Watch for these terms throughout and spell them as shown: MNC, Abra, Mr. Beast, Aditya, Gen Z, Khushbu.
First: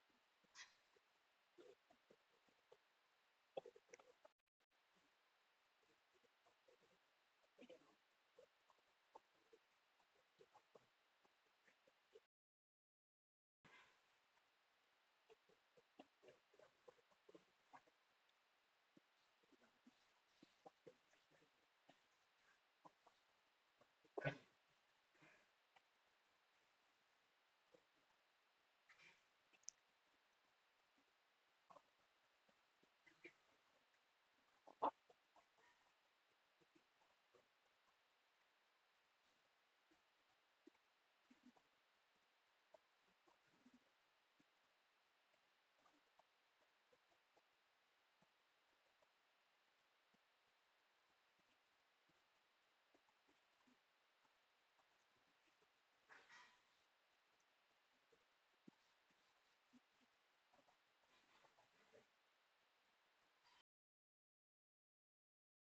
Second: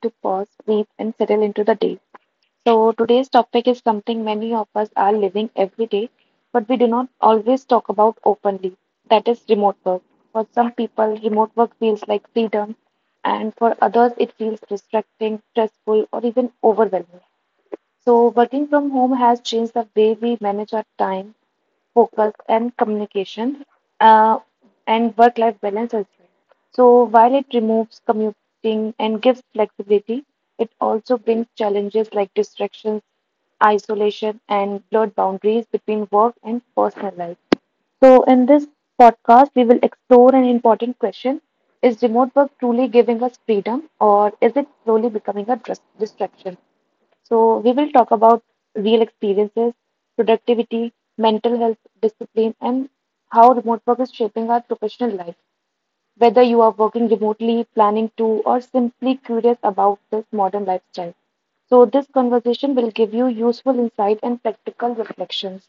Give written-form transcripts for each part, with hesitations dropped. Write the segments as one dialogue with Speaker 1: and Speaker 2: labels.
Speaker 1: to pause, breathe, and settle into the day. So, today's topic is something many of us are living every day, but we do not always talk about openly. That is remote work. For some people, remote work feels like freedom, and for others, it feels distracting, stressful, or even overwhelming. So, working from home has changed the way we manage our time, focus, and communication, uh, and work life balance as well. So, while it removes commuting and gives flexibility, it also brings challenges like distractions, isolation, and blurred boundaries between work and personal life. So, in this podcast, we will explore an important question: is remote work truly giving us freedom, or is it slowly becoming a distraction? So, we will talk about real experiences, productivity, mental health, discipline, and how remote work is shaping our professional life. Whether you are working remotely, planning to, or simply curious about this modern lifestyle. So, this conversation will give you useful insight and practical reflections.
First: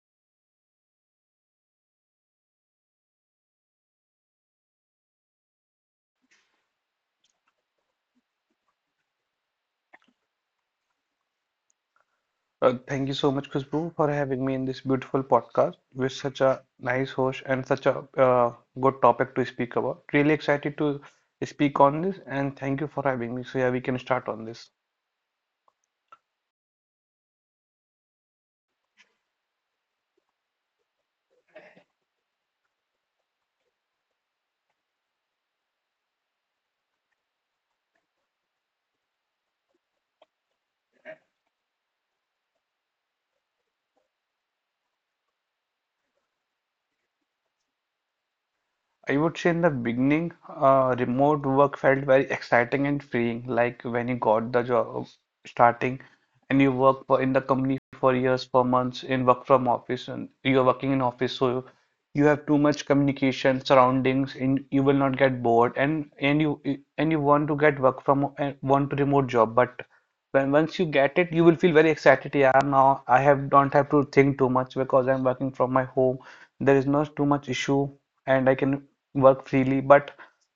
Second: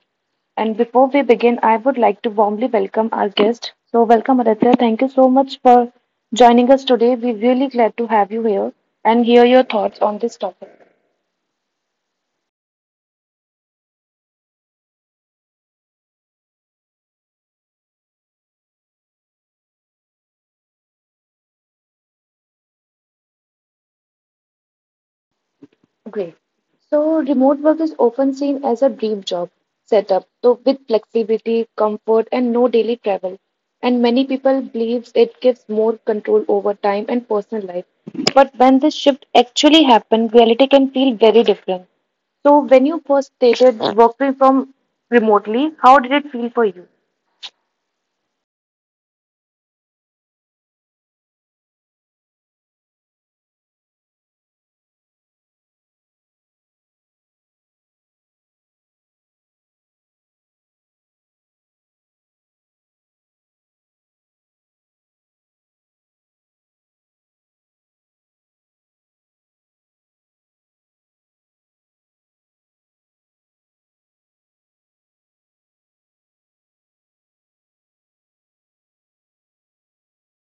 Speaker 1: And before we begin, I would like to warmly welcome our guest. So, welcome Aditya. Thank you so much for joining us today. We're really glad to have you here and hear your thoughts on this topic.
Speaker 2: Thank you so much, Khushbu, for having me in this beautiful podcast with such a nice host and such a good topic to speak about. Really excited to speak on this, and thank you for having me. So, yeah, we can start on this.
Speaker 1: Great. So, remote work is often seen as a dream job setup, so with flexibility, comfort, and no daily travel. And many people believes it gives more control over time and personal life. But when this shift actually happened, reality can feel very different. So, when you first started working from remotely, how did it feel for you?
Speaker 2: I would say in the beginning, remote work felt very exciting and freeing, like when you got the job starting and you work for in the company for years, for months in work from office and you're working in office, so you have too much communication surroundings and you will not get bored and you want to get work from and want to remote job, but when once you get it, you will feel very excited. Yeah, now I have don't have to think too much because I'm working from my home. There is not too much issue and I can work freely, but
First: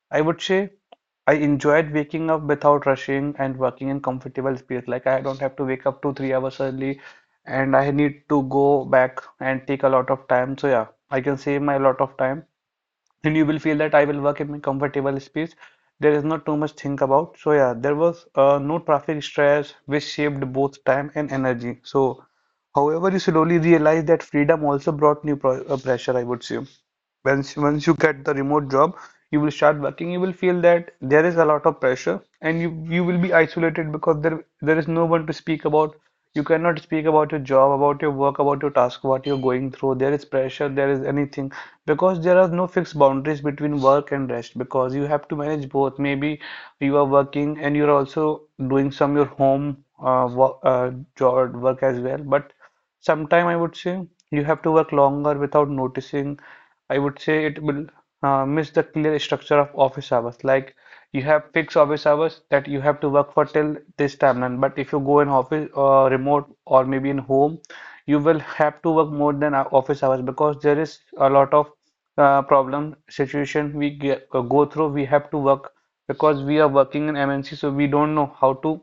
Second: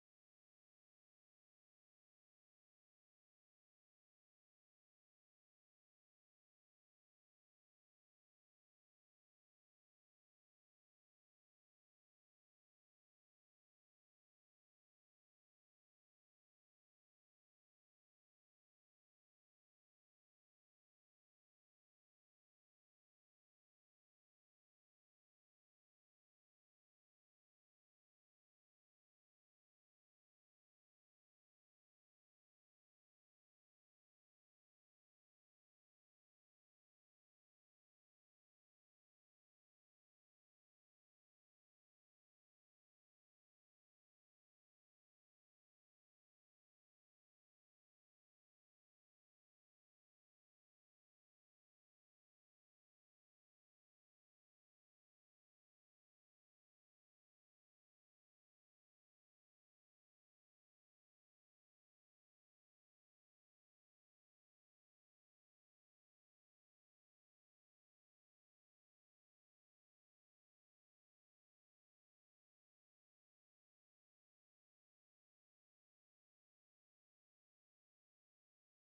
Speaker 2: I would say I enjoyed waking up without rushing and working in comfortable space. Like I don't have to wake up two, 3 hours early and I need to go back and take a lot of time. So yeah, I can save my lot of time. And you will feel that I will work in my comfortable space. There is not too much think about. So yeah, there was no traffic stress which shaped both time and energy. So however, you slowly realize that freedom also brought new pro pressure, I would say once you get the remote job, you will start working. You will feel that there is a lot of pressure and you will be isolated because there is no one to speak about. You cannot speak about your job, about your work, about your task, what you're going through. There is pressure, there is anything because there are no fixed boundaries between work and rest, because you have to manage both. Maybe you are working and you're also doing some your home work, job work as well, but sometime I would say you have to work longer without noticing. I would say it will miss the clear structure of office hours. Like you have fixed office hours that you have to work for till this timeline. But if you go in office remote or maybe in home, you will have to work more than our office hours, because there is a lot of problem situation we go through. We have to work because we are working in MNC, so we don't know how to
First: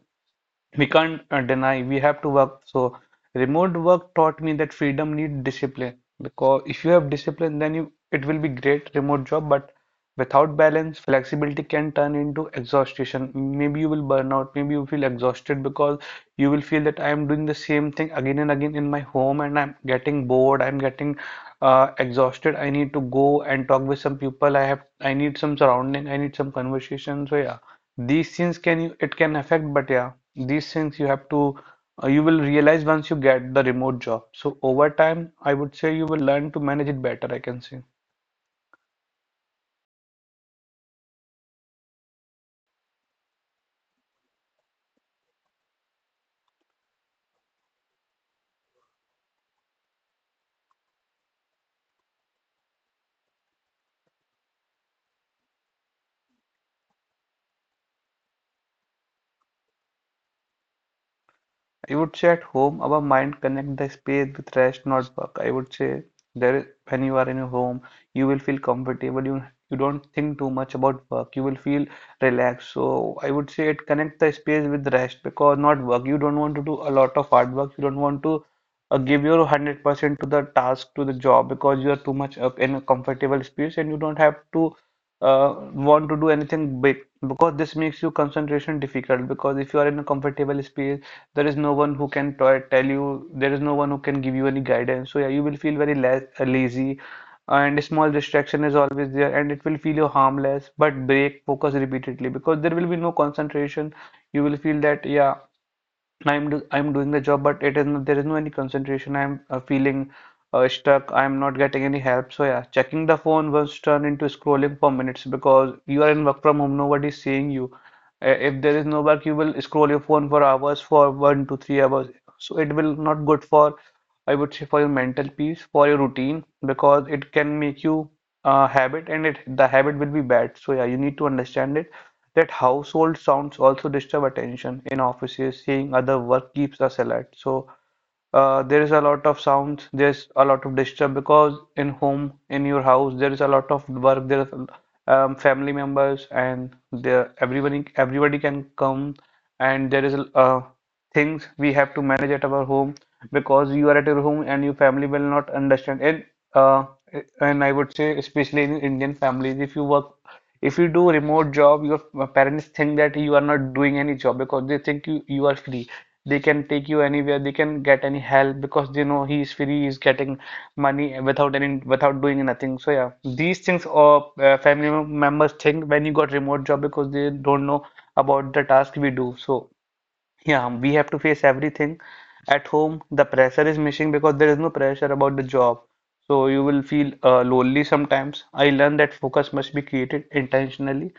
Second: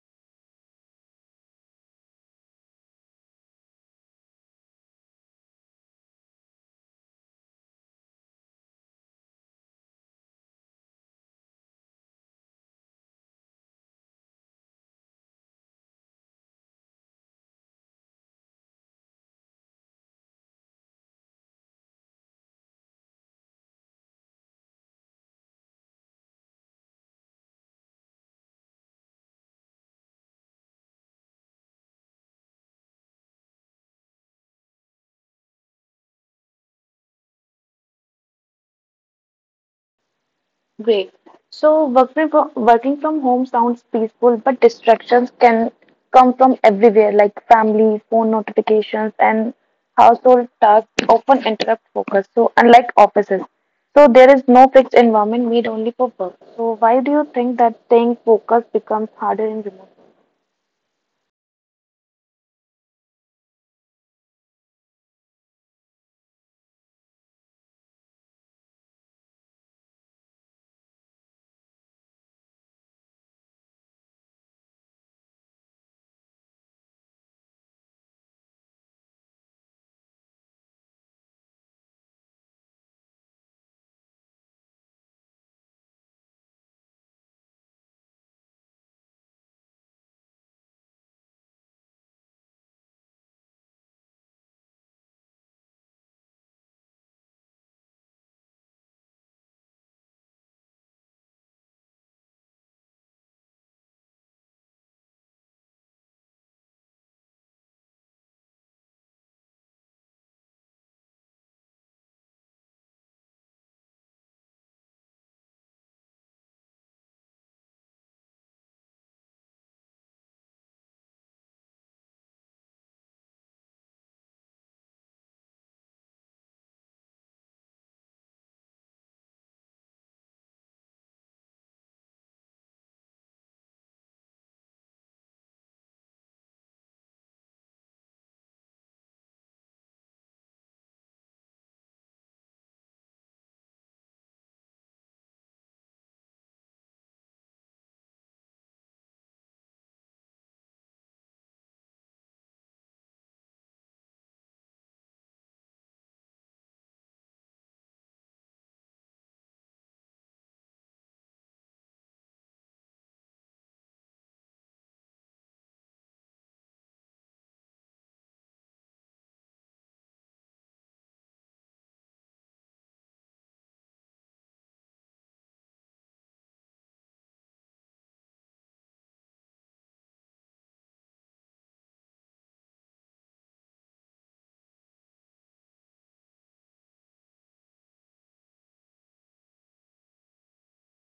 Speaker 2: we can't deny. We have to work. So remote work taught me that freedom needs discipline, because if you have discipline then you it will be great remote job, but without balance flexibility can turn into exhaustion. Maybe you will burn out, maybe you feel exhausted, because you will feel that I am doing the same thing again and again in my home and I'm getting bored, I'm getting exhausted. I need to go and talk with some people. I have I need some surrounding, I need some conversation. So yeah, these things can you it can affect. But yeah, these things you have to, you will realize once you get the remote job. So over time, I would say you will learn to manage it better, I can say.
Speaker 1: Great. So working from home sounds peaceful, but distractions can come from everywhere, like family, phone notifications, and household tasks often interrupt focus. So unlike offices, so there is no fixed environment made only for work. So why do you think that staying focused becomes harder in remote?
Speaker 2: I would say at home, our mind connect the space with rest, not work. I would say when you are in your home, you will feel comfortable. You don't think too much about work. You will feel relaxed. So I would say it connect the space with rest because not work. You don't want to do a lot of hard work. You don't want to give your 100% to the task to the job, because you are too much up in a comfortable space and you don't have to uh, want to do anything big, because this makes you concentration difficult. Because if you are in a comfortable space, there is no one who can tell you, there is no one who can give you any guidance. So yeah, you will feel very lazy, and a small distraction is always there and it will feel you harmless but break focus repeatedly, because there will be no concentration. You will feel that yeah, I'm doing the job, but it is no, there is no any concentration. I'm feeling stuck, I'm not getting any help. So yeah, checking the phone once turn into scrolling for minutes, because you are in work from home, nobody is seeing you. If there is no work, you will scroll your phone for hours, for 1 to 3 hours. So it will not good for, I would say, for your mental peace, for your routine, because it can make you a habit, and it the habit will be bad. So yeah, you need to understand it. That household sounds also disturb attention in offices. Seeing other work keeps us alert. So there is a lot of sounds, there's a lot of disturb, because in home, in your house, there is a lot of work. There is family members, and there everybody can come, and there is things we have to manage at our home, because you are at your home and your family will not understand. And uh, and I would say especially in Indian families, if you work, if you do remote job, your parents think that you are not doing any job, because they think you are free. They can take you anywhere, they can get any help, because they know he is free, he is getting money without any, without doing nothing. So yeah, these things or family members think when you got remote job, because they don't know about the task we do. So yeah, we have to face everything. At home, the pressure is missing, because there is no pressure about the job. So you will feel lonely sometimes. I learned that focus must be created intentionally.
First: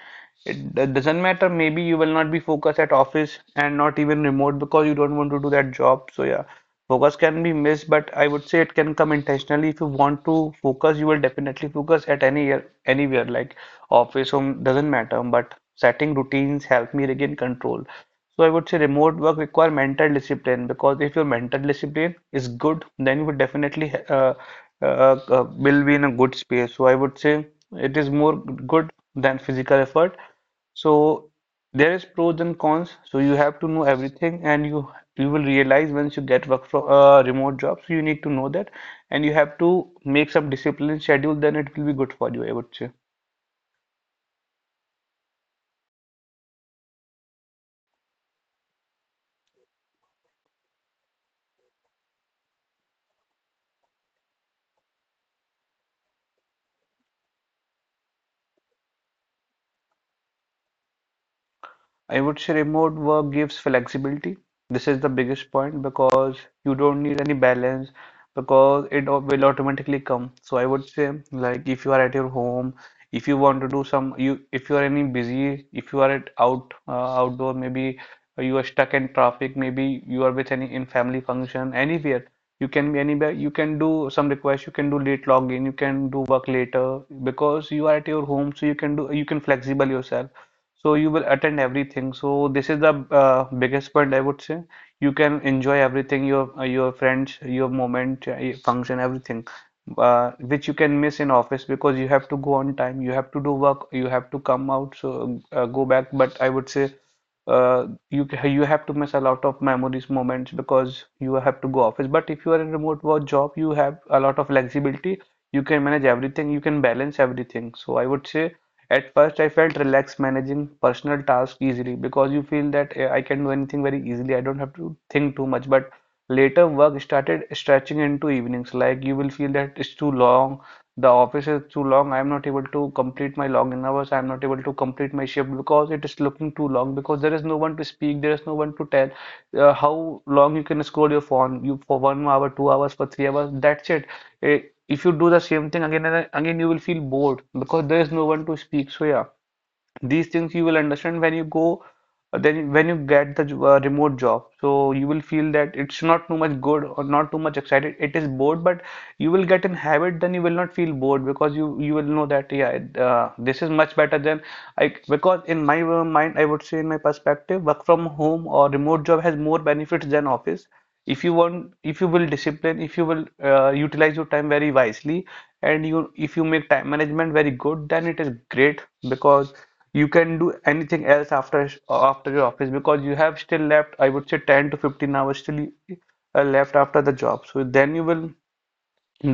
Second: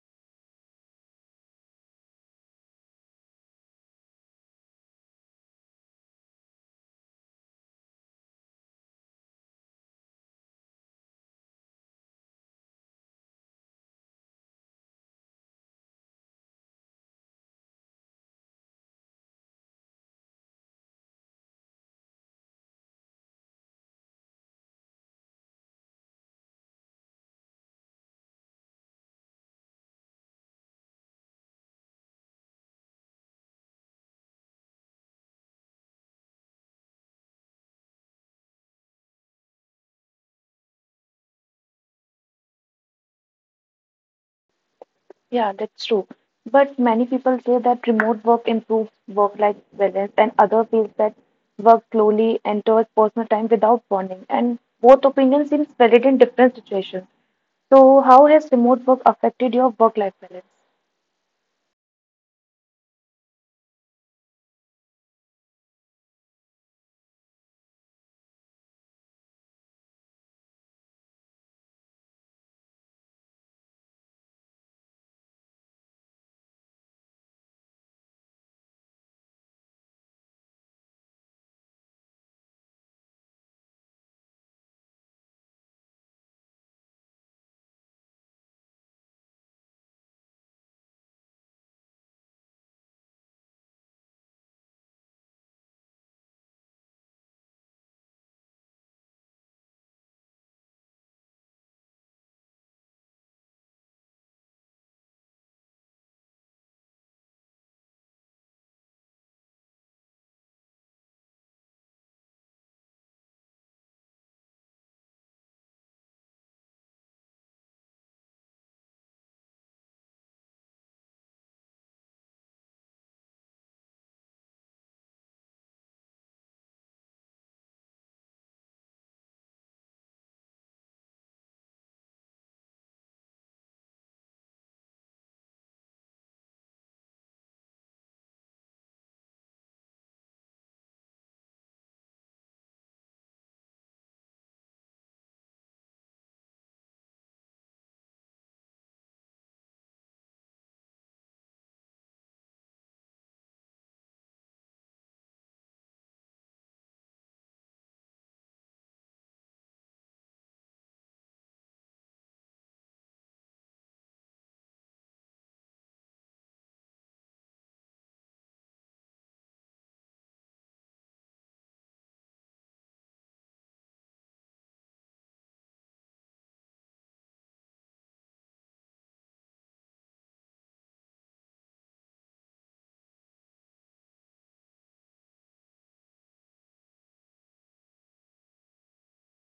Speaker 2: It doesn't matter, maybe you will not be focused at office and not even remote because you don't want to do that job. So yeah, focus can be missed, but I would say it can come intentionally. If you want to focus, you will definitely focus at any year, anywhere, like office, home, doesn't matter. But setting routines help me regain control. So I would say remote work require mental discipline, because if your mental discipline is good, then you would definitely will be in a good space. So I would say it is more good than physical effort. So there is pros and cons. So you have to know everything, and you will realize once you get work from remote job. So you need to know that, and you have to make some discipline schedule. Then it will be good for you, I would say.
Speaker 1: Yeah, that's true. But many people say that remote work improves work-life balance, and other feels that work slowly enters personal time without bonding. And both opinions seem valid in different situations. So, how has remote work affected your work-life balance?
Speaker 2: I would say remote work gives flexibility. This is the biggest point, because you don't need any balance, because it will automatically come. So I would say, like if you are at your home, if you want to do some you, if you are any busy, if you are at out outdoor, maybe you are stuck in traffic, maybe you are with any in family function, anywhere. You can be anywhere. You can do some requests. You can do late login. You can do work later, because you are at your home, so you can do you can flexible yourself, so you will attend everything. So this is the biggest point I would say. You can enjoy everything, your friends, your moment, your function, everything, which you can miss in office, because you have to go on time, you have to do work, you have to come out, so go back. But I would say you have to miss a lot of memories, moments, because you have to go office. But if you are in remote work job, you have a lot of flexibility. You can manage everything. You can balance everything, so I would say. At first, I felt relaxed managing personal tasks easily, because you feel that I can do anything very easily. I don't have to think too much. But later, work started stretching into evenings. Like you will feel that it's too long, the office is too long. I'm not able to complete my login hours. I'm not able to complete my shift, because it is looking too long. Because there is no one to speak, there is no one to tell how long you can scroll your phone. You for 1 hour, 2 hours, for 3 hours. That's it. Eh, if you do the same thing again and again, you will feel bored because there is no one to speak. So yeah, these things you will understand when you go then when you get the remote job, so you will feel that it's not too much good or not too much excited, it is bored. But you will get in habit, then you will not feel bored because you will know that yeah, this is much better than I. Because in my mind, I would say in my perspective, work from home or remote job has more benefits than office if you want, if you will discipline, if you will utilize your time very wisely. And you, if you make time management very good, then it is great. Because you can do anything else after your office, because you have still left, I would say, 10 to 15 hours still left after the job. So then you will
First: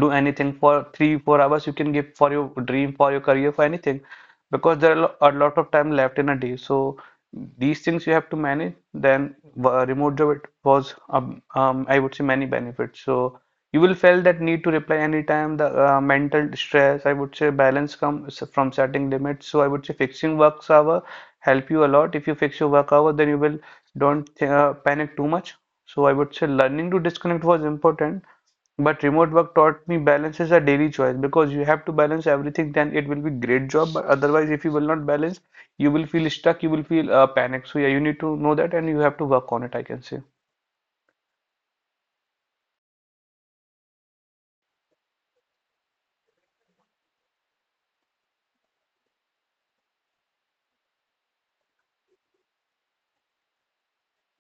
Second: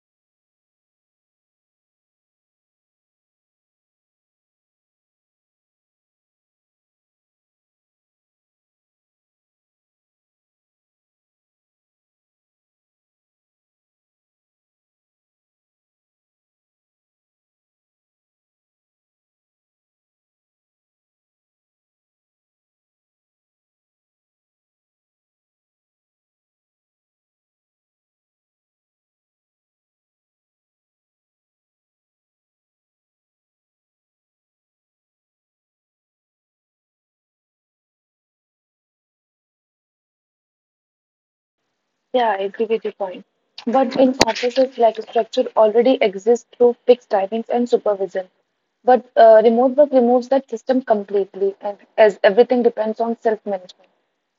Speaker 2: do anything for 3 4 hours, you can give for your dream, for your career, for anything. Because there are a lot of time left in a day. So these things you have to manage, then remote job, it was I would say, many benefits. So you will feel that need to reply anytime, the mental stress, I would say, balance comes from setting limits. So I would say fixing work hour help you a lot. If you fix your work hour, then you will don't panic too much. So I would say learning to disconnect was important, but remote work taught me balance is a daily choice, because you have to balance everything, then it will be great job. But otherwise, if you will not balance, you will feel stuck, you will feel panic. So yeah, you need to know that and you have to work on it, I can say.
Speaker 1: Yeah, I agree with your point. But in offices, like structure already exists through fixed timings and supervision. But remote work removes that system completely, and as everything depends on self-management.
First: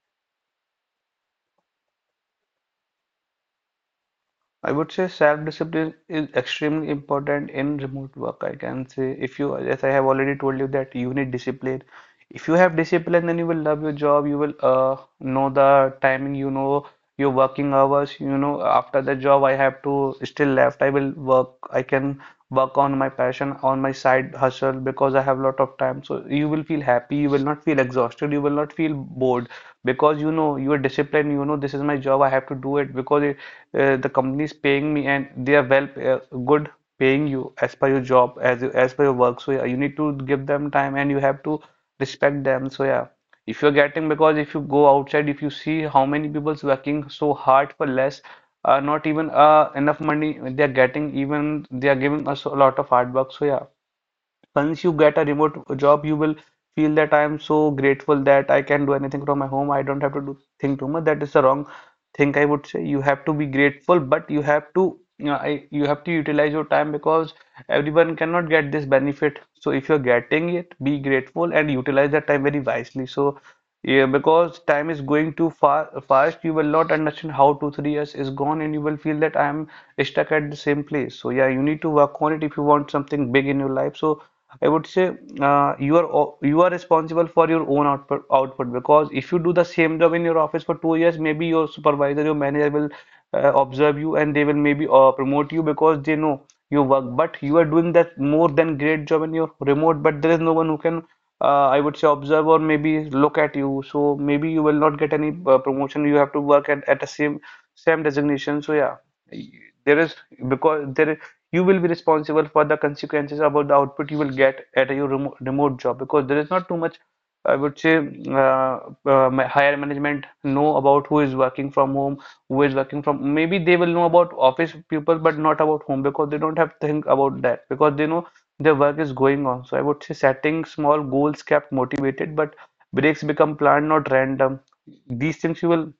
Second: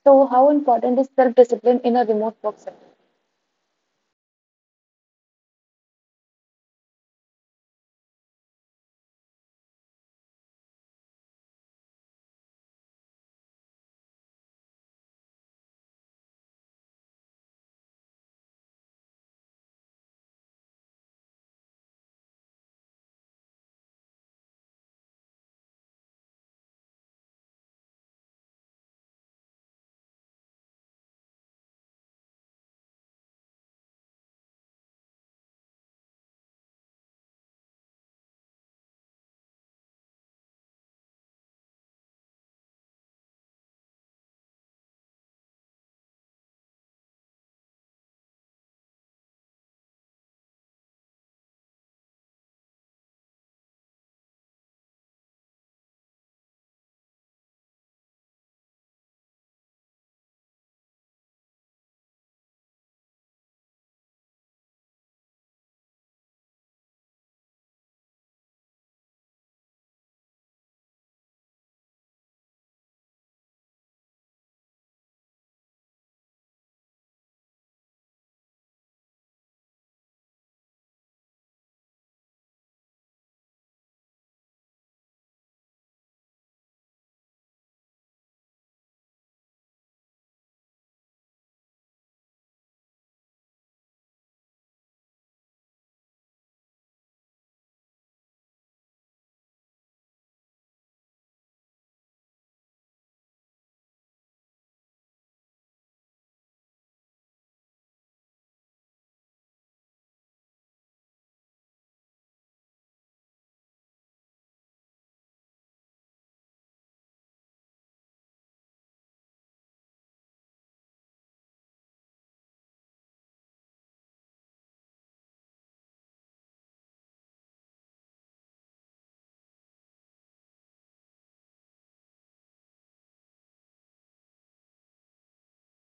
Speaker 1: So, how important is self-discipline in a remote work setting?
Speaker 2: I would say self-discipline is extremely important in remote work. I can say if you, as I have already told you, that you need discipline. If you have discipline, then you will love your job. You will know the timing. You know your working hours. You know after the job, I have to still left. I will work. I can work on my passion, on my side hustle, because I have a lot of time. So you will feel happy. You will not feel exhausted. You will not feel bored because you know you are disciplined. You know this is my job. I have to do it because it the company is paying me, and they are well, good, paying you as per your job, as you, as per your work. So yeah, you need to give them time and you have to respect them. So yeah, if you're getting, because if you go outside, if you see how many people's working so hard for less not even enough money they are getting, even they are giving us a lot of hard work. So yeah, once you get a remote job, you will feel that I am so grateful that I can do anything from my home. I don't have to do think too much. That is the wrong thing, I would say. You have to be grateful, but you have to, you know, I, you have to utilize your time because everyone cannot get this benefit. So if you're getting it, be grateful and utilize that time very wisely. So yeah, because time is going too far fast, you will not understand how two, 3 years is gone, and you will feel that I am stuck at the same place. So yeah, you need to work on it if you want something big in your life. So I would say you are you are responsible for your own output because if you do the same job in your office for 2 years, maybe your supervisor, your manager will observe you, and they will maybe promote you because they know your work. But you are doing that more than great job in your remote, but there is no one who can I would say observe or maybe look at you. So maybe you will not get any promotion. You have to work at the same designation. So yeah, y- there is, because there, you will be responsible for the consequences about the output you will get at your remote job, because there is not too much, I would say, uh, higher management know about who is working from home, who is working from. Maybe they will know about office people, but not about home, because they don't have to think about that, because they know their work is going on. So I would say setting small goals kept motivated, but breaks become planned, not random. These things you will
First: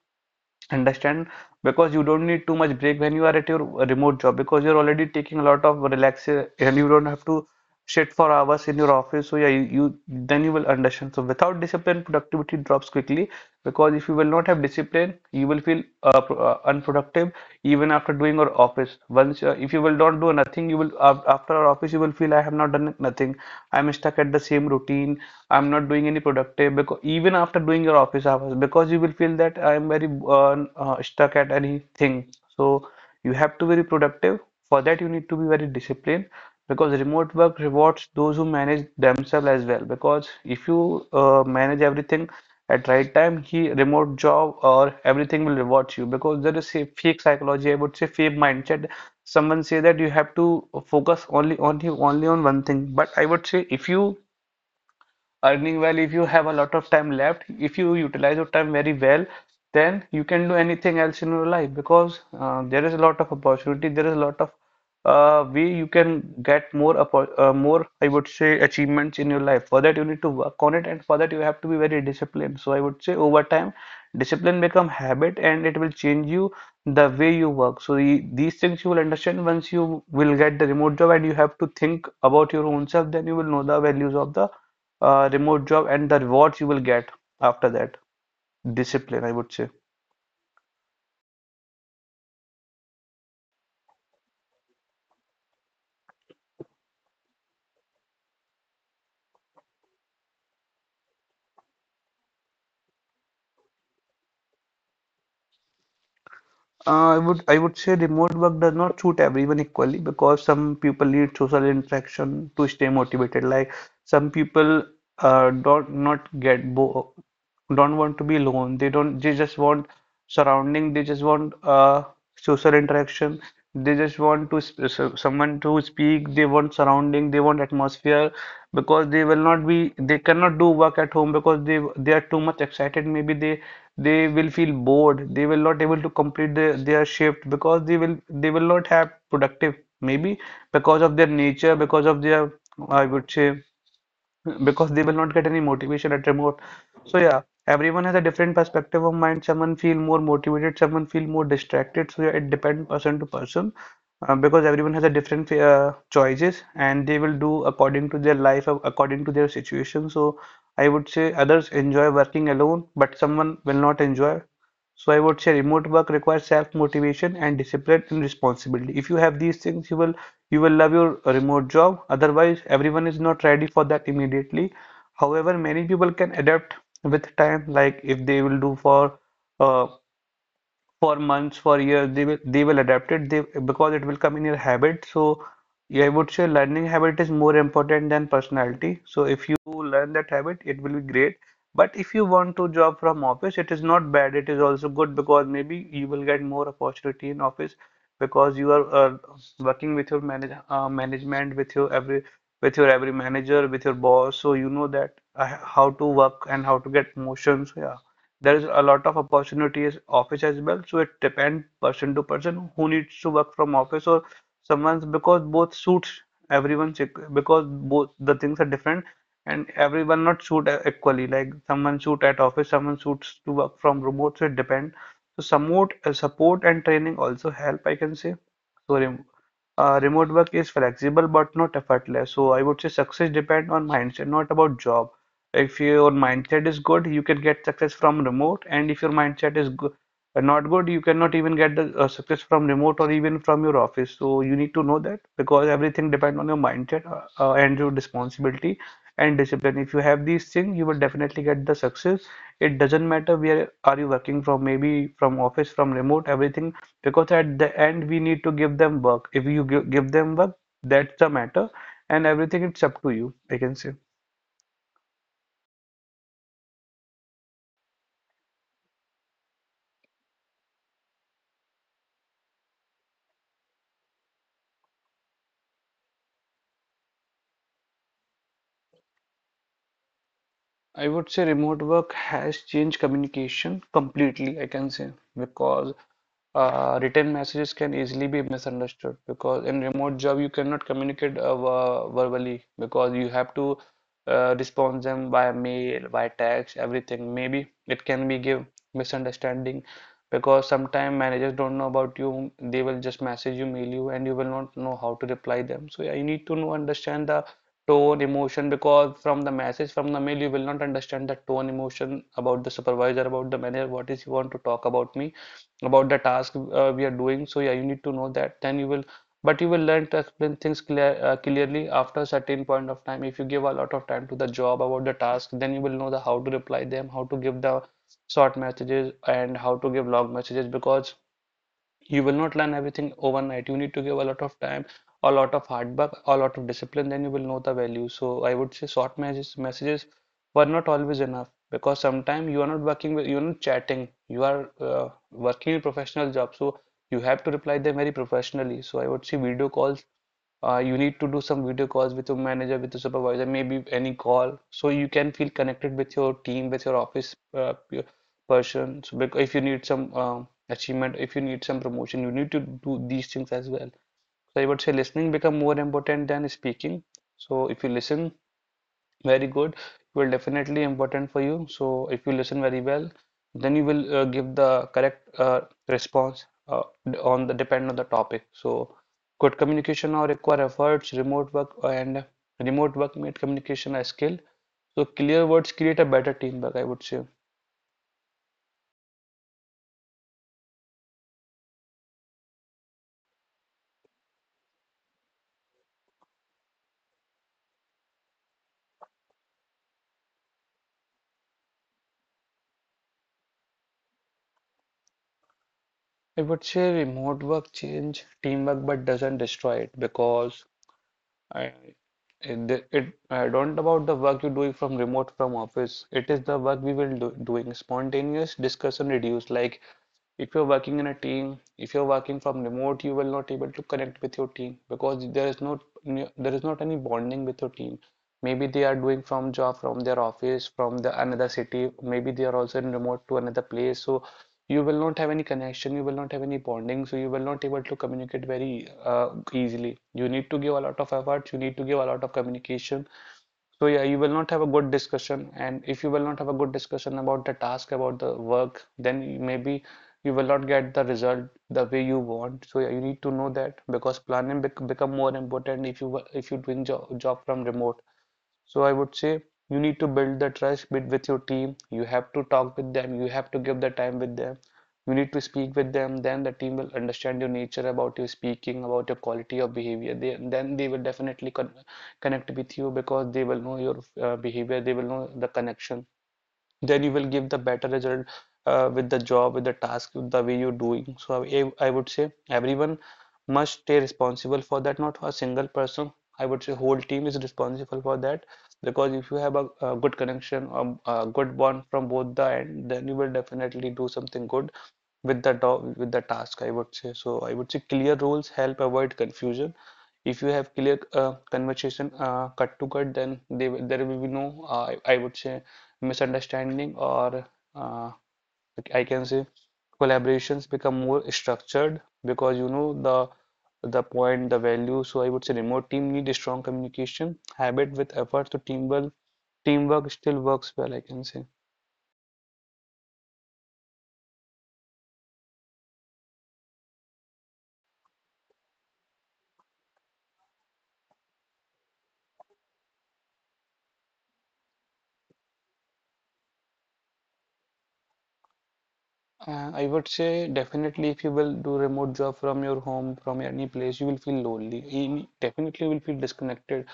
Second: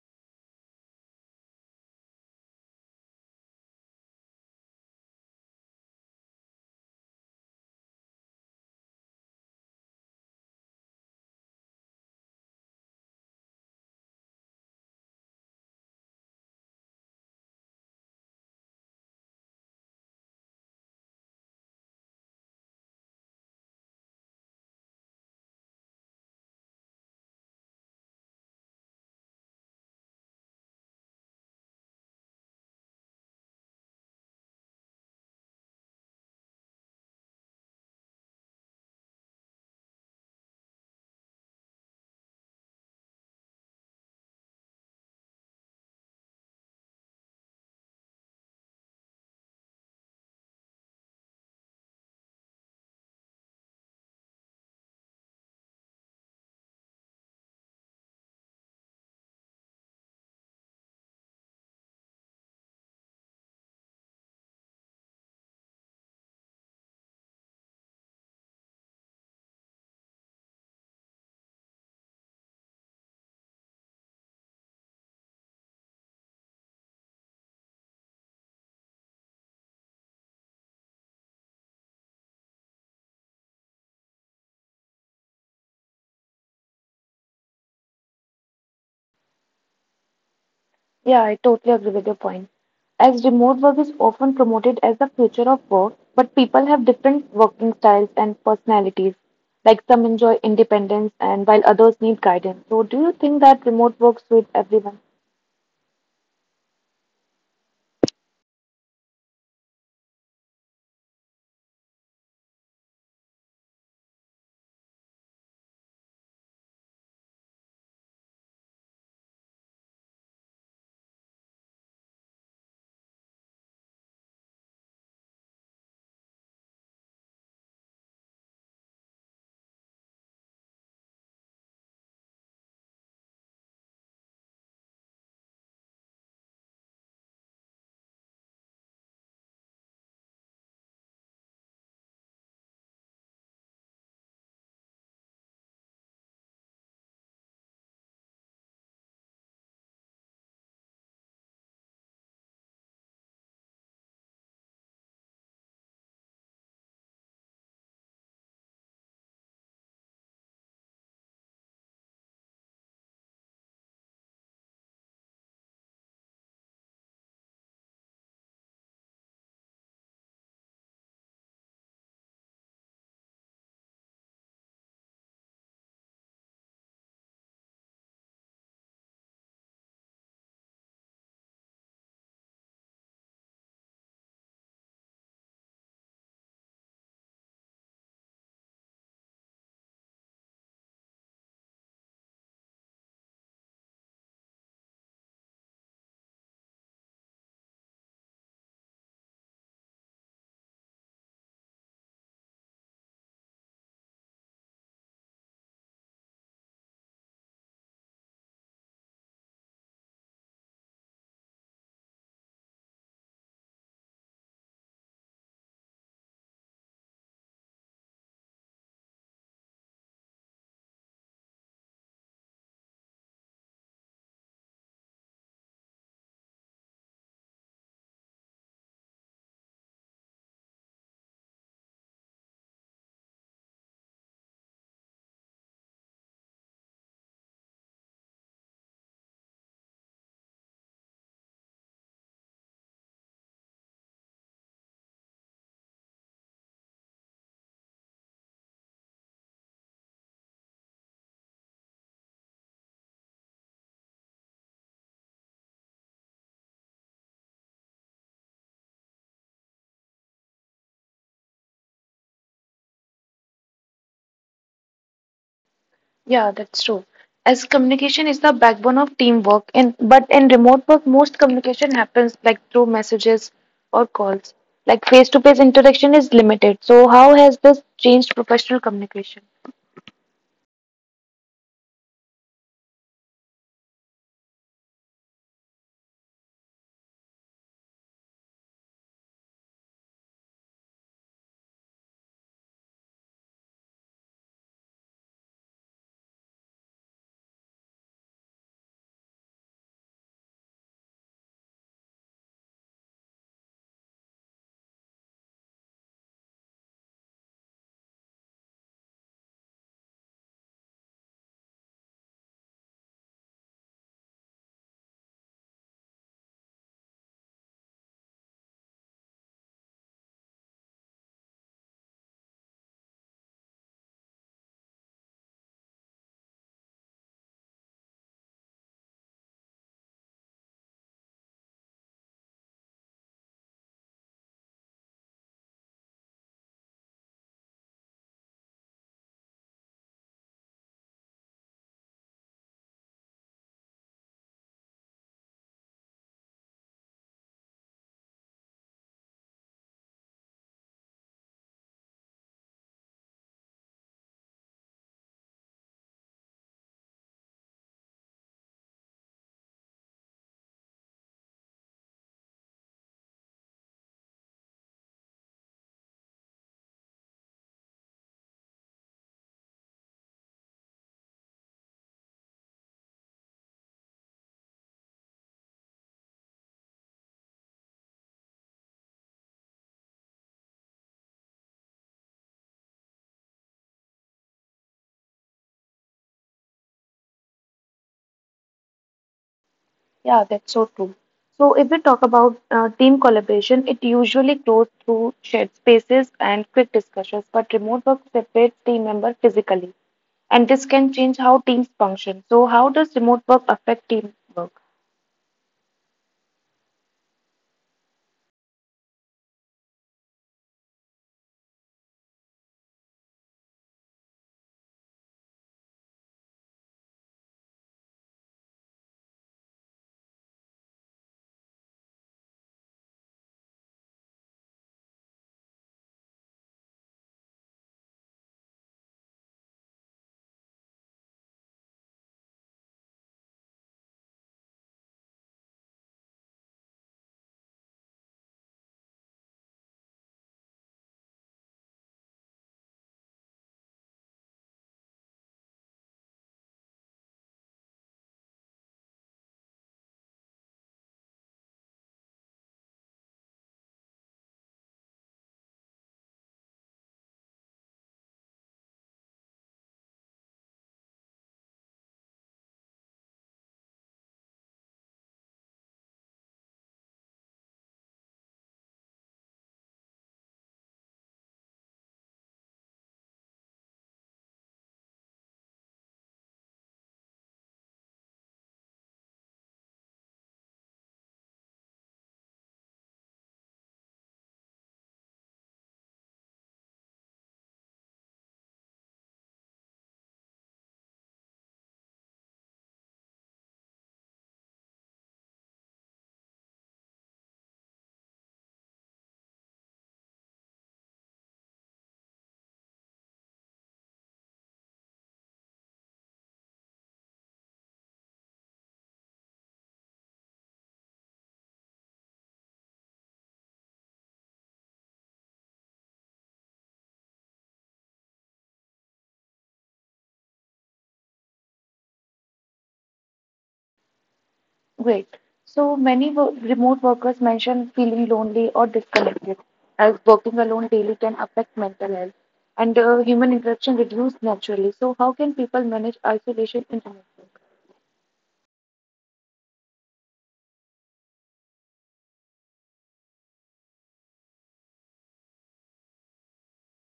Speaker 2: understand. Because you don't need too much break when you are at your remote job because you're already taking a lot of relaxation, and you don't have to sit for hours in your office. So yeah, you then you will understand. So without discipline, productivity drops quickly discipline, because if you will not have discipline, you will feel unproductive even after doing your office. Once if you will not do nothing, you will after our office you will feel I have not done nothing, I'm stuck at the same routine, I'm not doing any productive, because even after doing your office hours, because you will feel that I'm very uh, stuck at anything. So you have to be very productive. For that you need to be very disciplined, because remote work rewards those who manage themselves as well. Because if you manage everything at right time, he remote job or everything will reward you, because there is a fake psychology, I would say fake mindset, someone say that you have to focus only on you, only on one thing. But I would say if you earning well, if you have a lot of time left, if you utilize your time very well, then you can do anything else in your life, because there is a lot of opportunity, there is a lot of way you can get more more, I would say, achievements in your life. For that you need to work on it, and for that you have to be very disciplined. So I would say over time, discipline become habit, and it will change you the way you work. So these things you will understand once you will get the remote job, and you have to think about your own self, then you will know the values of the remote job and the rewards you will get after that, discipline, I would say.
Speaker 1: Yeah, I totally agree with your point. As remote work is often promoted as the future of work, but people have different working styles and personalities. Like some enjoy independence, and while others need guidance. So, do you think that remote work suits everyone?
Speaker 2: I would say remote work does not suit everyone equally, because some people need social interaction to stay motivated. Like some people don't not get bo don't want to be alone. They don't they just want surrounding. They just want social interaction. They just want to someone to speak. They want surrounding. They want atmosphere, because they will not be, they cannot do work at home, because they are too much excited. Maybe they will feel bored, they will not able to complete their shift, because they will not have productive maybe, because of their nature, because of their, I would say, because they will not get any motivation at remote. So yeah, everyone has a different perspective of mind. Someone feel more motivated, someone feel more distracted. So yeah, it depends person to person, because everyone has a different choices, and they will do according to their life, according to their situation. So I would say others enjoy working alone, but someone will not enjoy. So I would say remote work requires self-motivation and discipline and responsibility. If you have these things, you will love your remote job, otherwise, everyone is not ready for that immediately. However, many people can adapt with time, like if they will do uh, for months, for years, they will adapt it they, because it will come in your habit. So yeah, I would say learning habit is more important than personality. So if you learn that habit, it will be great. But if you want to job from office, it is not bad. It is also good, because maybe you will get more opportunity in office, because you are working with your management, with your every manager, with your boss. So you know that how to work and how to get promotions. Yeah. There is a lot of opportunities office as well, so it depends person to person who needs to work from office or someone's because both suits everyone because both the things are different and everyone not suit equally. Like someone suit at office, someone suits to work from remote, so it depends. So support, support and training also help, I can say. So remote work is flexible but not effortless, so I would say success depend on mindset, not about job. If your mindset is good, you can get success from remote, and if your mindset is go not good, you cannot even get the success from remote or even from your office. So you need to know that, because everything depends on your mindset and your responsibility and discipline. If you have these things, you will definitely get the success. It doesn't matter where are you working from, maybe from office, from remote, everything, because at the end we need to give them work. If you give them work, that's the matter, and everything, it's up to you, I can say.
Speaker 1: Yeah, that's true. As communication is the backbone of teamwork, and but in remote work, most communication happens like through messages or calls. Like face-to-face interaction is limited. So how has this changed professional communication?
Speaker 2: I would say remote work has changed communication completely, I can say, because written messages can easily be misunderstood, because in remote job you cannot communicate verbally, because you have to respond them by mail, by text, everything. Maybe it can be give misunderstanding, because sometimes managers don't know about you. They will just message you, mail you, and you will not know how to reply them. So yeah, you need to know, understand the tone, emotion, because from the message, from the mail, you will not understand the tone, emotion about the supervisor, about the manager, what is he want to talk about me, about the task we are doing. So yeah, you need to know that. Then you will, but you will learn to explain things clearly after a certain point of time. If you give a lot of time to the job about the task, then you will know the how to reply them, how to give the short messages, and how to give long messages, because you will not learn everything overnight. You need to give a lot of time, a lot of hard work, a lot of discipline, then you will know the value. So I would say short messages were not always enough, because sometimes you are not working with, you're not chatting, you are working in professional job, so you have to reply them very professionally. So I would say video calls, you need to do some video calls with your manager, with your supervisor, maybe any call, so you can feel connected with your team, with your office person. So, if you need some achievement, if you need some promotion, you need to do these things as well. So, I would say listening become more important than speaking. So, if you listen very good. Will definitely important for you. So if you listen very well, then you will give the correct response, on the depend on the topic. So good communication now require efforts, remote work and remote work made communication a skill. So clear words create a better teamwork, I would say.
Speaker 1: Yeah, that's so true. So if we talk about team collaboration, it usually grows through shared spaces and quick discussions, but remote work separates team members physically, and this can change how teams function. So how does remote work affect teamwork?
Speaker 2: I would say remote work change teamwork but doesn't destroy it, because I, I don't about the work you're doing from remote, from office. It is the work we will do, doing spontaneous discussion reduced. Like if you're working in a team, if you're working from remote, you will not able to connect with your team, because there is not any bonding with your team. Maybe they are doing from job, from their office, from the another city, maybe they are also in remote to another place, so you will not have any connection, you will not have any bonding, so you will not able to communicate very easily. You need to give a lot of effort, you need to give a lot of communication. So yeah, you will not have a good discussion, and if you will not have a good discussion about the task, about the work, then maybe you will not get the result the way you want. So yeah, you need to know that, because planning become more important if you, if you're doing job from remote. So I would say you need to build the trust with your team, you have to talk with them, you have to give the time with them, you need to speak with them, then the team will understand your nature about your speaking, about your quality of behavior. Then they will definitely connect with you, because they will know your behavior, they will know the connection, then you will give the better result with the job, with the task, with the way you're doing. So I would say everyone must stay responsible for that, not for a single person. I would say whole team is responsible for that, because if you have a good connection or a good bond from both the end, then you will definitely do something good with the with the task, I would say. So I would say clear roles help avoid confusion. If you have clear conversation, cut to cut, then there will be no I would say misunderstanding or uh, like I can say collaborations become more structured, because you know the point, the value. So I would say remote team need a strong communication habit with effort to teamwork. Teamwork still works well, I can say.
Speaker 1: Great. So many remote workers mention feeling lonely or disconnected, as working alone daily can affect mental health and human interaction reduced naturally. So how can people manage isolation in remote work?
Speaker 2: I would say definitely if you will do remote job from your home, from any place, you will feel lonely. You definitely will feel disconnected.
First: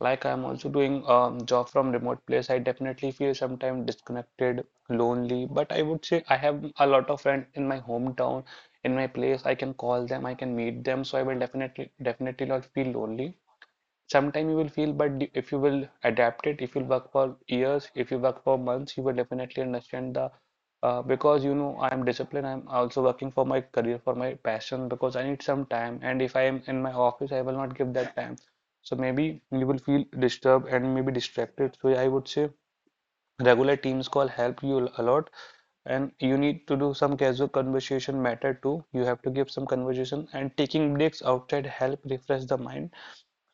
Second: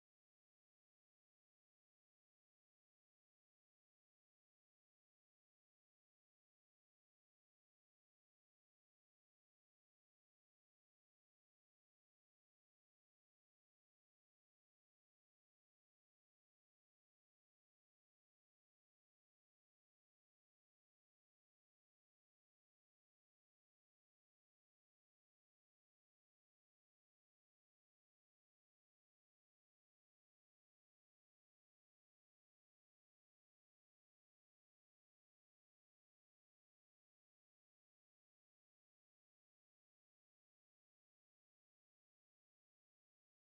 Speaker 2: Like I'm also doing job from remote place. I definitely feel sometimes disconnected, lonely. But I would say I have a lot of friends in my hometown, in my place. I can call them, I can meet them. So I will definitely not feel lonely. Sometime you will feel, but if you will adapt it, if you work for years, if you work for months, you will definitely understand the because you know I am disciplined, I'm also working for my career, for my passion, because I need some time, and if I am in my office I will not give that time. So maybe you will feel disturbed and maybe distracted. So I would say regular teams call help you a lot, and you need to do some casual conversation matter too, you have to give some conversation, and taking breaks outside help refresh the mind.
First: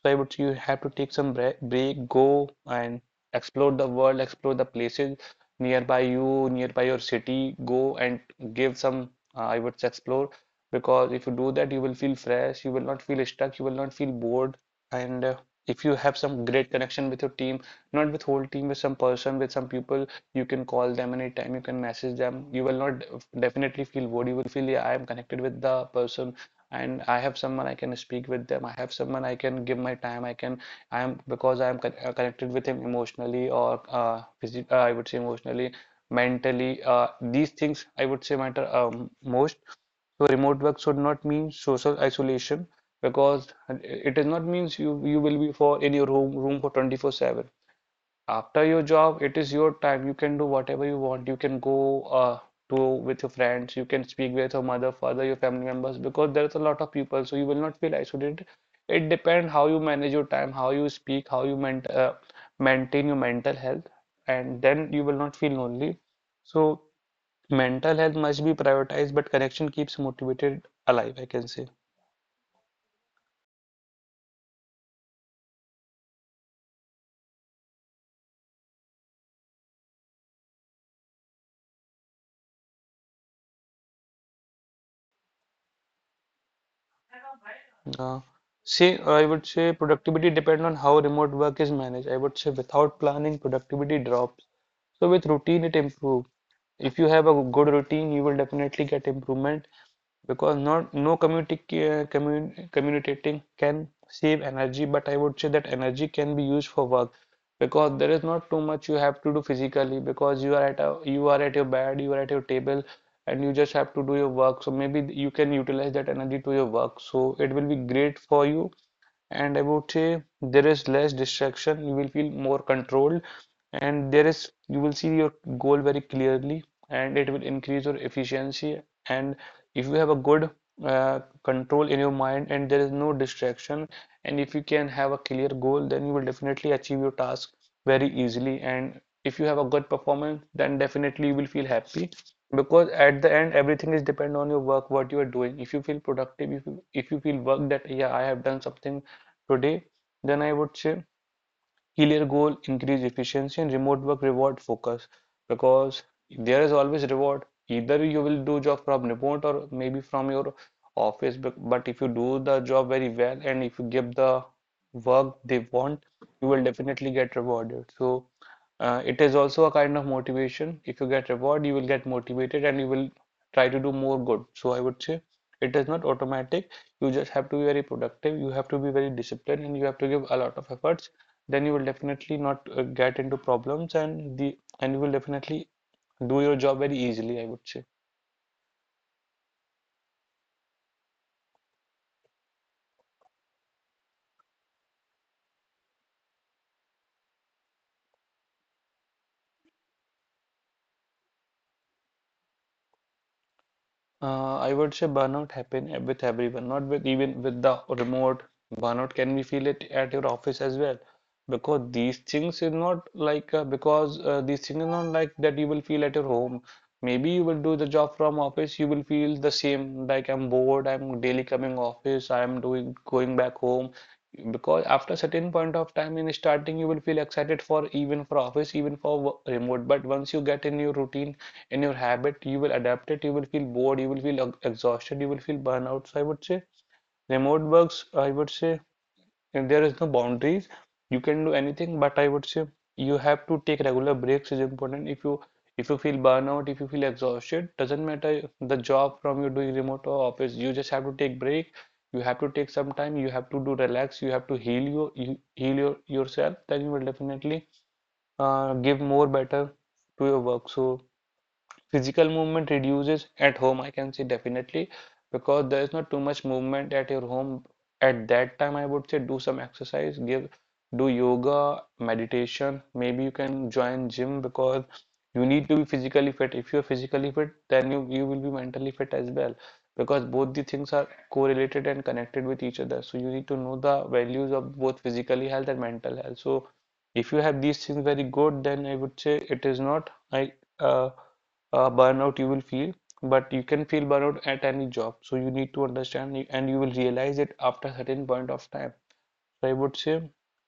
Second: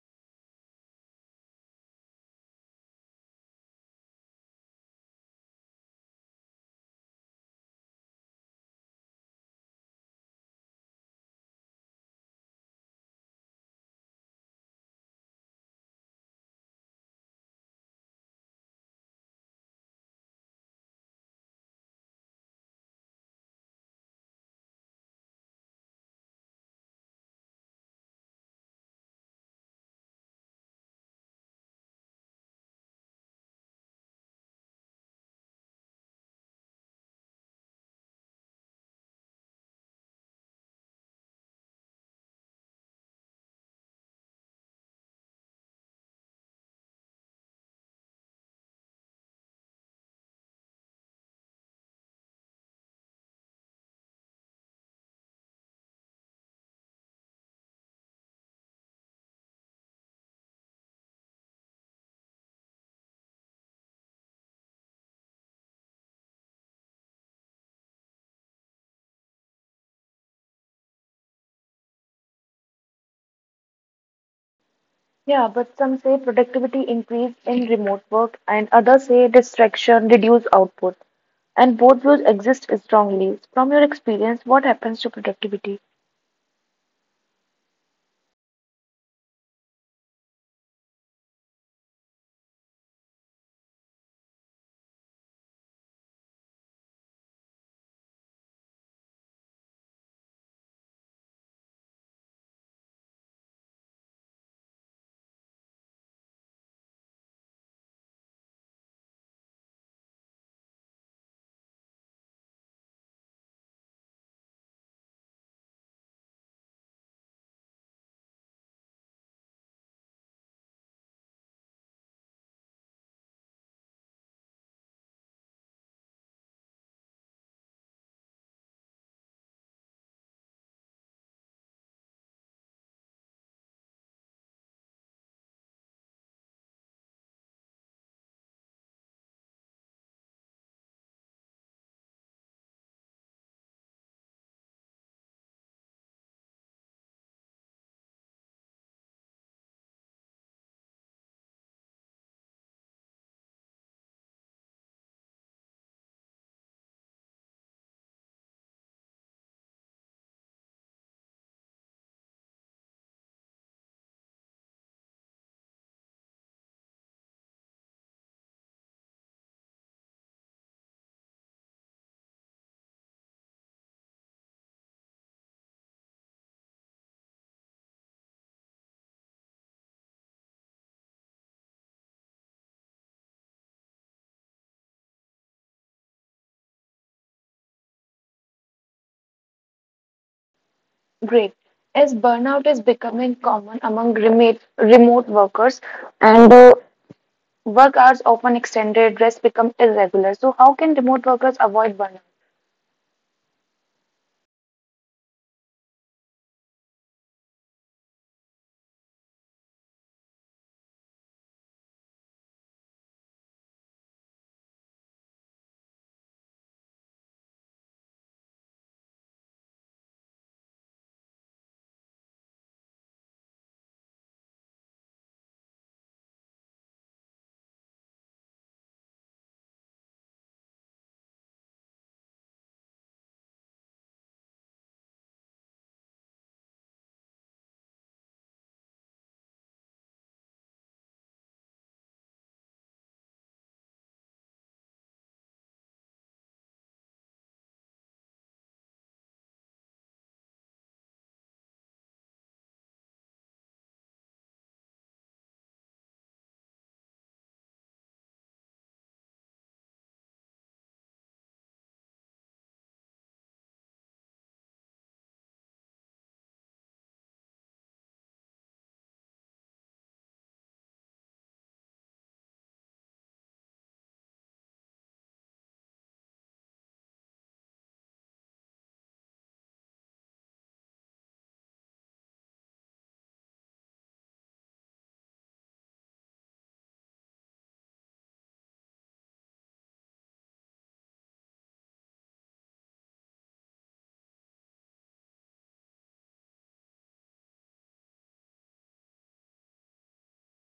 Speaker 2: So I would say you have to take some break, go and explore the world, explore the places nearby you, nearby your city. Go and give some, I would say, explore, because if you do that, you will feel fresh, you will not feel stuck, you will not feel bored. And if you have some great connection with your team, not with whole team, with some person, with some people, you can call them anytime, you can message them. You will not definitely feel bored. You will feel, yeah, I am connected with the person, and I have someone I can speak with them. I have someone I can give my time. I can, I am, because I am connected with him emotionally, or I would say emotionally, mentally. These things I would say matter most. So remote work should not mean social isolation, because it does not means you will be for in your room for 24/7. After your job, it is your time. You can do whatever you want. You can go to with your friends. You can speak with your mother, father, your family members, because there's a lot of people, so you will not feel isolated. It depends how you manage your time, how you speak, how you ment maintain your mental health, and then you will not feel lonely. So mental health must be prioritized, but connection keeps motivated alive, I can say.
Speaker 1: Yeah, but some say productivity increased in remote work, and others say distraction reduced output. And both views exist strongly. From your experience, what happens to productivity?
Speaker 2: Uh, I would say productivity depend on how remote work is managed. I would say without planning, productivity drops. So with routine, it improve. If you have a good routine, you will definitely get improvement, because not no communicating can save energy, but I would say that energy can be used for work, because there is not too much you have to do physically, because you are at you are at your bed, you are at your table, and you just have to do your work. So maybe you can utilize that energy to your work. So it will be great for you. And I would say there is less distraction. You will feel more controlled, and there is you will see your goal very clearly, and it will increase your efficiency. And if you have a good control in your mind, and there is no distraction, and if you can have a clear goal, then you will definitely achieve your task very easily. And if you have a good performance, then definitely you will feel happy. Because at the end, everything is depend on your work, what you are doing. If you feel productive, if you feel work that yeah, I have done something today, then I would say clear goal, increase efficiency, and remote work reward focus, because there is always reward. Either you will do job from remote or maybe from your office, but if you do the job very well and if you give the work they want, you will definitely get rewarded. So it is also a kind of motivation. If you get reward, you will get motivated and you will try to do more good. So I would say it is not automatic. You just have to be very productive. You have to be very disciplined and you have to give a lot of efforts, then you will definitely not get into problems and the and you will definitely do your job very easily, I would say.
Speaker 1: Great. As burnout is becoming common among remote workers, and work hours often extended, rest becomes irregular. So, how can remote workers avoid burnout?
Speaker 2: I would say burnout happen with everyone, not with even with the remote burnout. Can we feel it at your office as well? Because these things is not like because these things are not like that you will feel at your home. Maybe you will do the job from office, you will feel the same. Like I'm bored, I'm daily coming office, I'm doing going back home. Because after certain point of time in starting, you will feel excited for even for office, even for remote. But once you get in your routine, in your habit, you will adapt it, you will feel bored, you will feel exhausted, you will feel burnout. So I would say remote works, I would say, if there is no boundaries, you can do anything, but I would say you have to take regular breaks is important. If you, if you feel burnout, if you feel exhausted, doesn't matter the job from you doing remote or office, you just have to take break. You have to take some time, you have to do relax, you have to heal you heal yourself, then you will definitely give more better to your work. So physical movement reduces at home, I can say definitely, because there is not too much movement at your home. At that time, I would say do some exercise, give do yoga, meditation. Maybe you can join gym because you need to be physically fit. If you're physically fit, then you will be mentally fit as well, because both the things are correlated and connected with each other. So you need to know the values of both physically health and mental health. So if you have these things very good, then I would say it is not I uh, burnout you will feel. But you can feel burnout at any job, so you need to understand and you will realize it after a certain point of time. So I would say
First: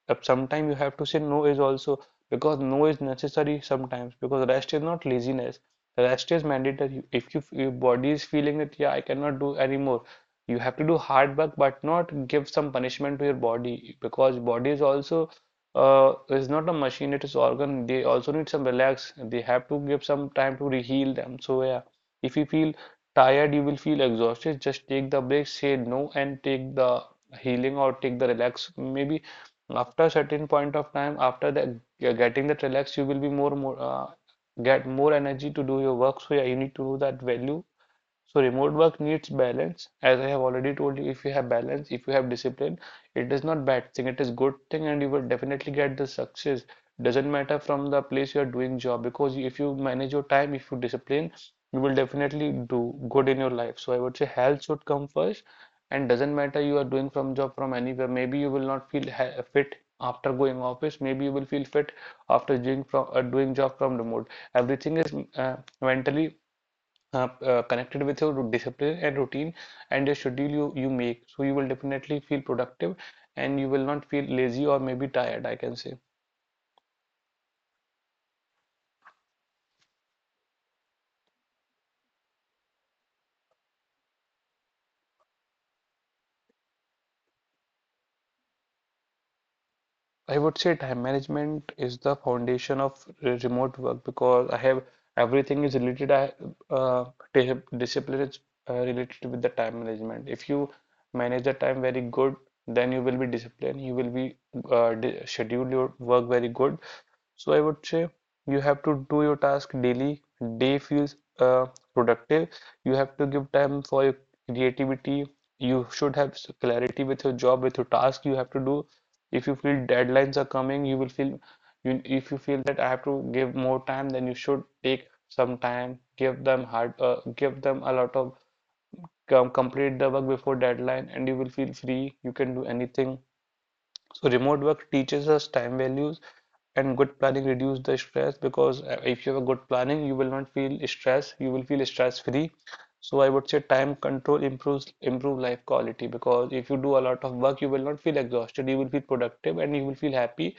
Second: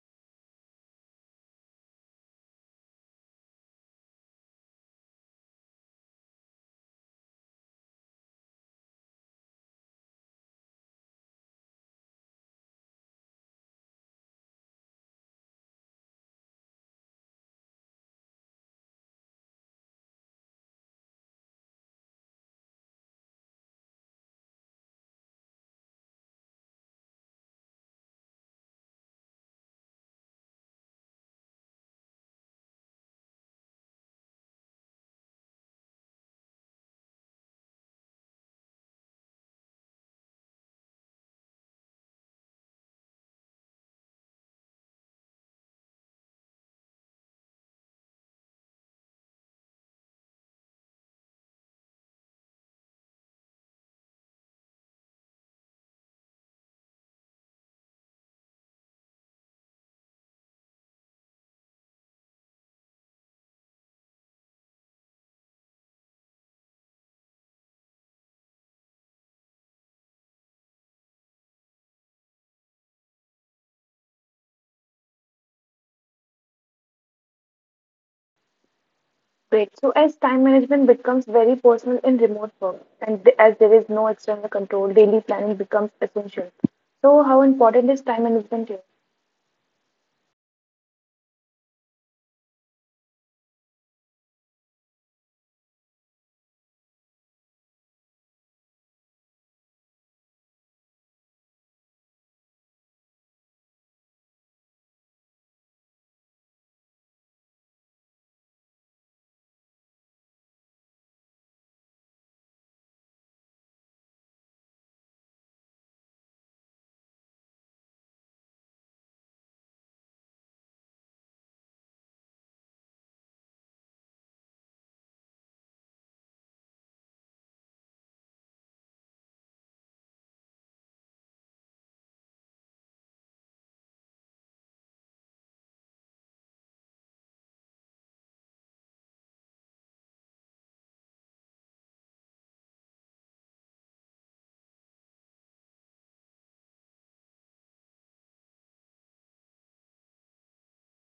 Speaker 2: up sometime you have to say no is also, because no is necessary sometimes, because rest is not laziness. Rest is mandatory. If you, your body is feeling that yeah I cannot do anymore, you have to do hard work but not give some punishment to your body, because body is also is not a machine. It is organ. They also need some relax. They have to give some time to reheal them. So yeah, if you feel tired, you will feel exhausted. Just take the break, say no, and take the healing or take the relax. Maybe after a certain point of time, after the getting that relax, you will be more get more energy to do your work. So yeah, you need to do that value. So remote work needs balance. As I have already told you, if you have balance, if you have discipline, it is not bad thing, it is good thing, and you will definitely get the success. Doesn't matter from the place you are doing job, because if you manage your time, if you discipline, you will definitely do good in your life. So I would say health should come first, and doesn't matter you are doing from job from anywhere. Maybe you will not feel fit after going office. Maybe you will feel fit after doing from doing job from remote. Everything is mentally connected with your discipline and routine and your schedule you make. So you will definitely feel productive and you will not feel lazy or maybe tired, I can say.
Speaker 1: Great. So, as time management becomes very personal in remote work, and as there is no external control, daily planning becomes essential. So, how important is time management here?
Speaker 2: I would say time management is the foundation of remote work, because I have everything is related, uh, discipline is related with the time management. If you manage the time very good, then you will be disciplined, you will be uh, schedule your work very good. So I would say you have to do your task daily. Day feels productive. You have to give time for your creativity. You should have clarity with your job, with your task you have to do. If you feel deadlines are coming, you will feel you if you feel that I have to give more time, then you should take some time, give them hard, give them a lot of complete the work before deadline, and you will feel free. You can do anything. So remote work teaches us time values, and good planning reduce the stress, because if you have a good planning you will not feel stress, you will feel stress free. So I would say time control improve life quality, because if you do a lot of work you will not feel exhausted, you will feel productive and you will feel happy,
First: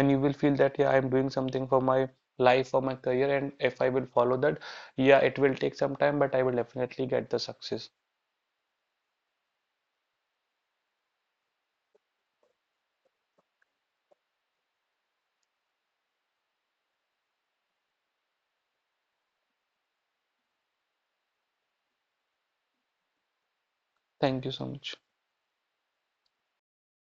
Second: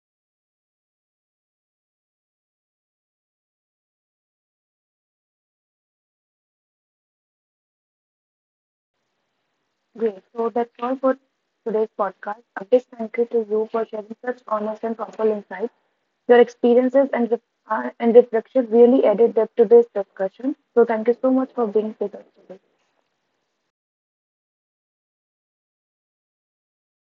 Speaker 2: and you will feel that yeah I am doing something for my life, for my career, and if I will follow that, yeah it will take some time, but I will definitely get the success.
Speaker 1: Great. So, that's all for today's podcast. A big thank you to you for sharing such honest and thoughtful insights. Your experiences and reflection really added depth to this discussion. So, thank you so much for being with us today.
Speaker 2: Thank you so much.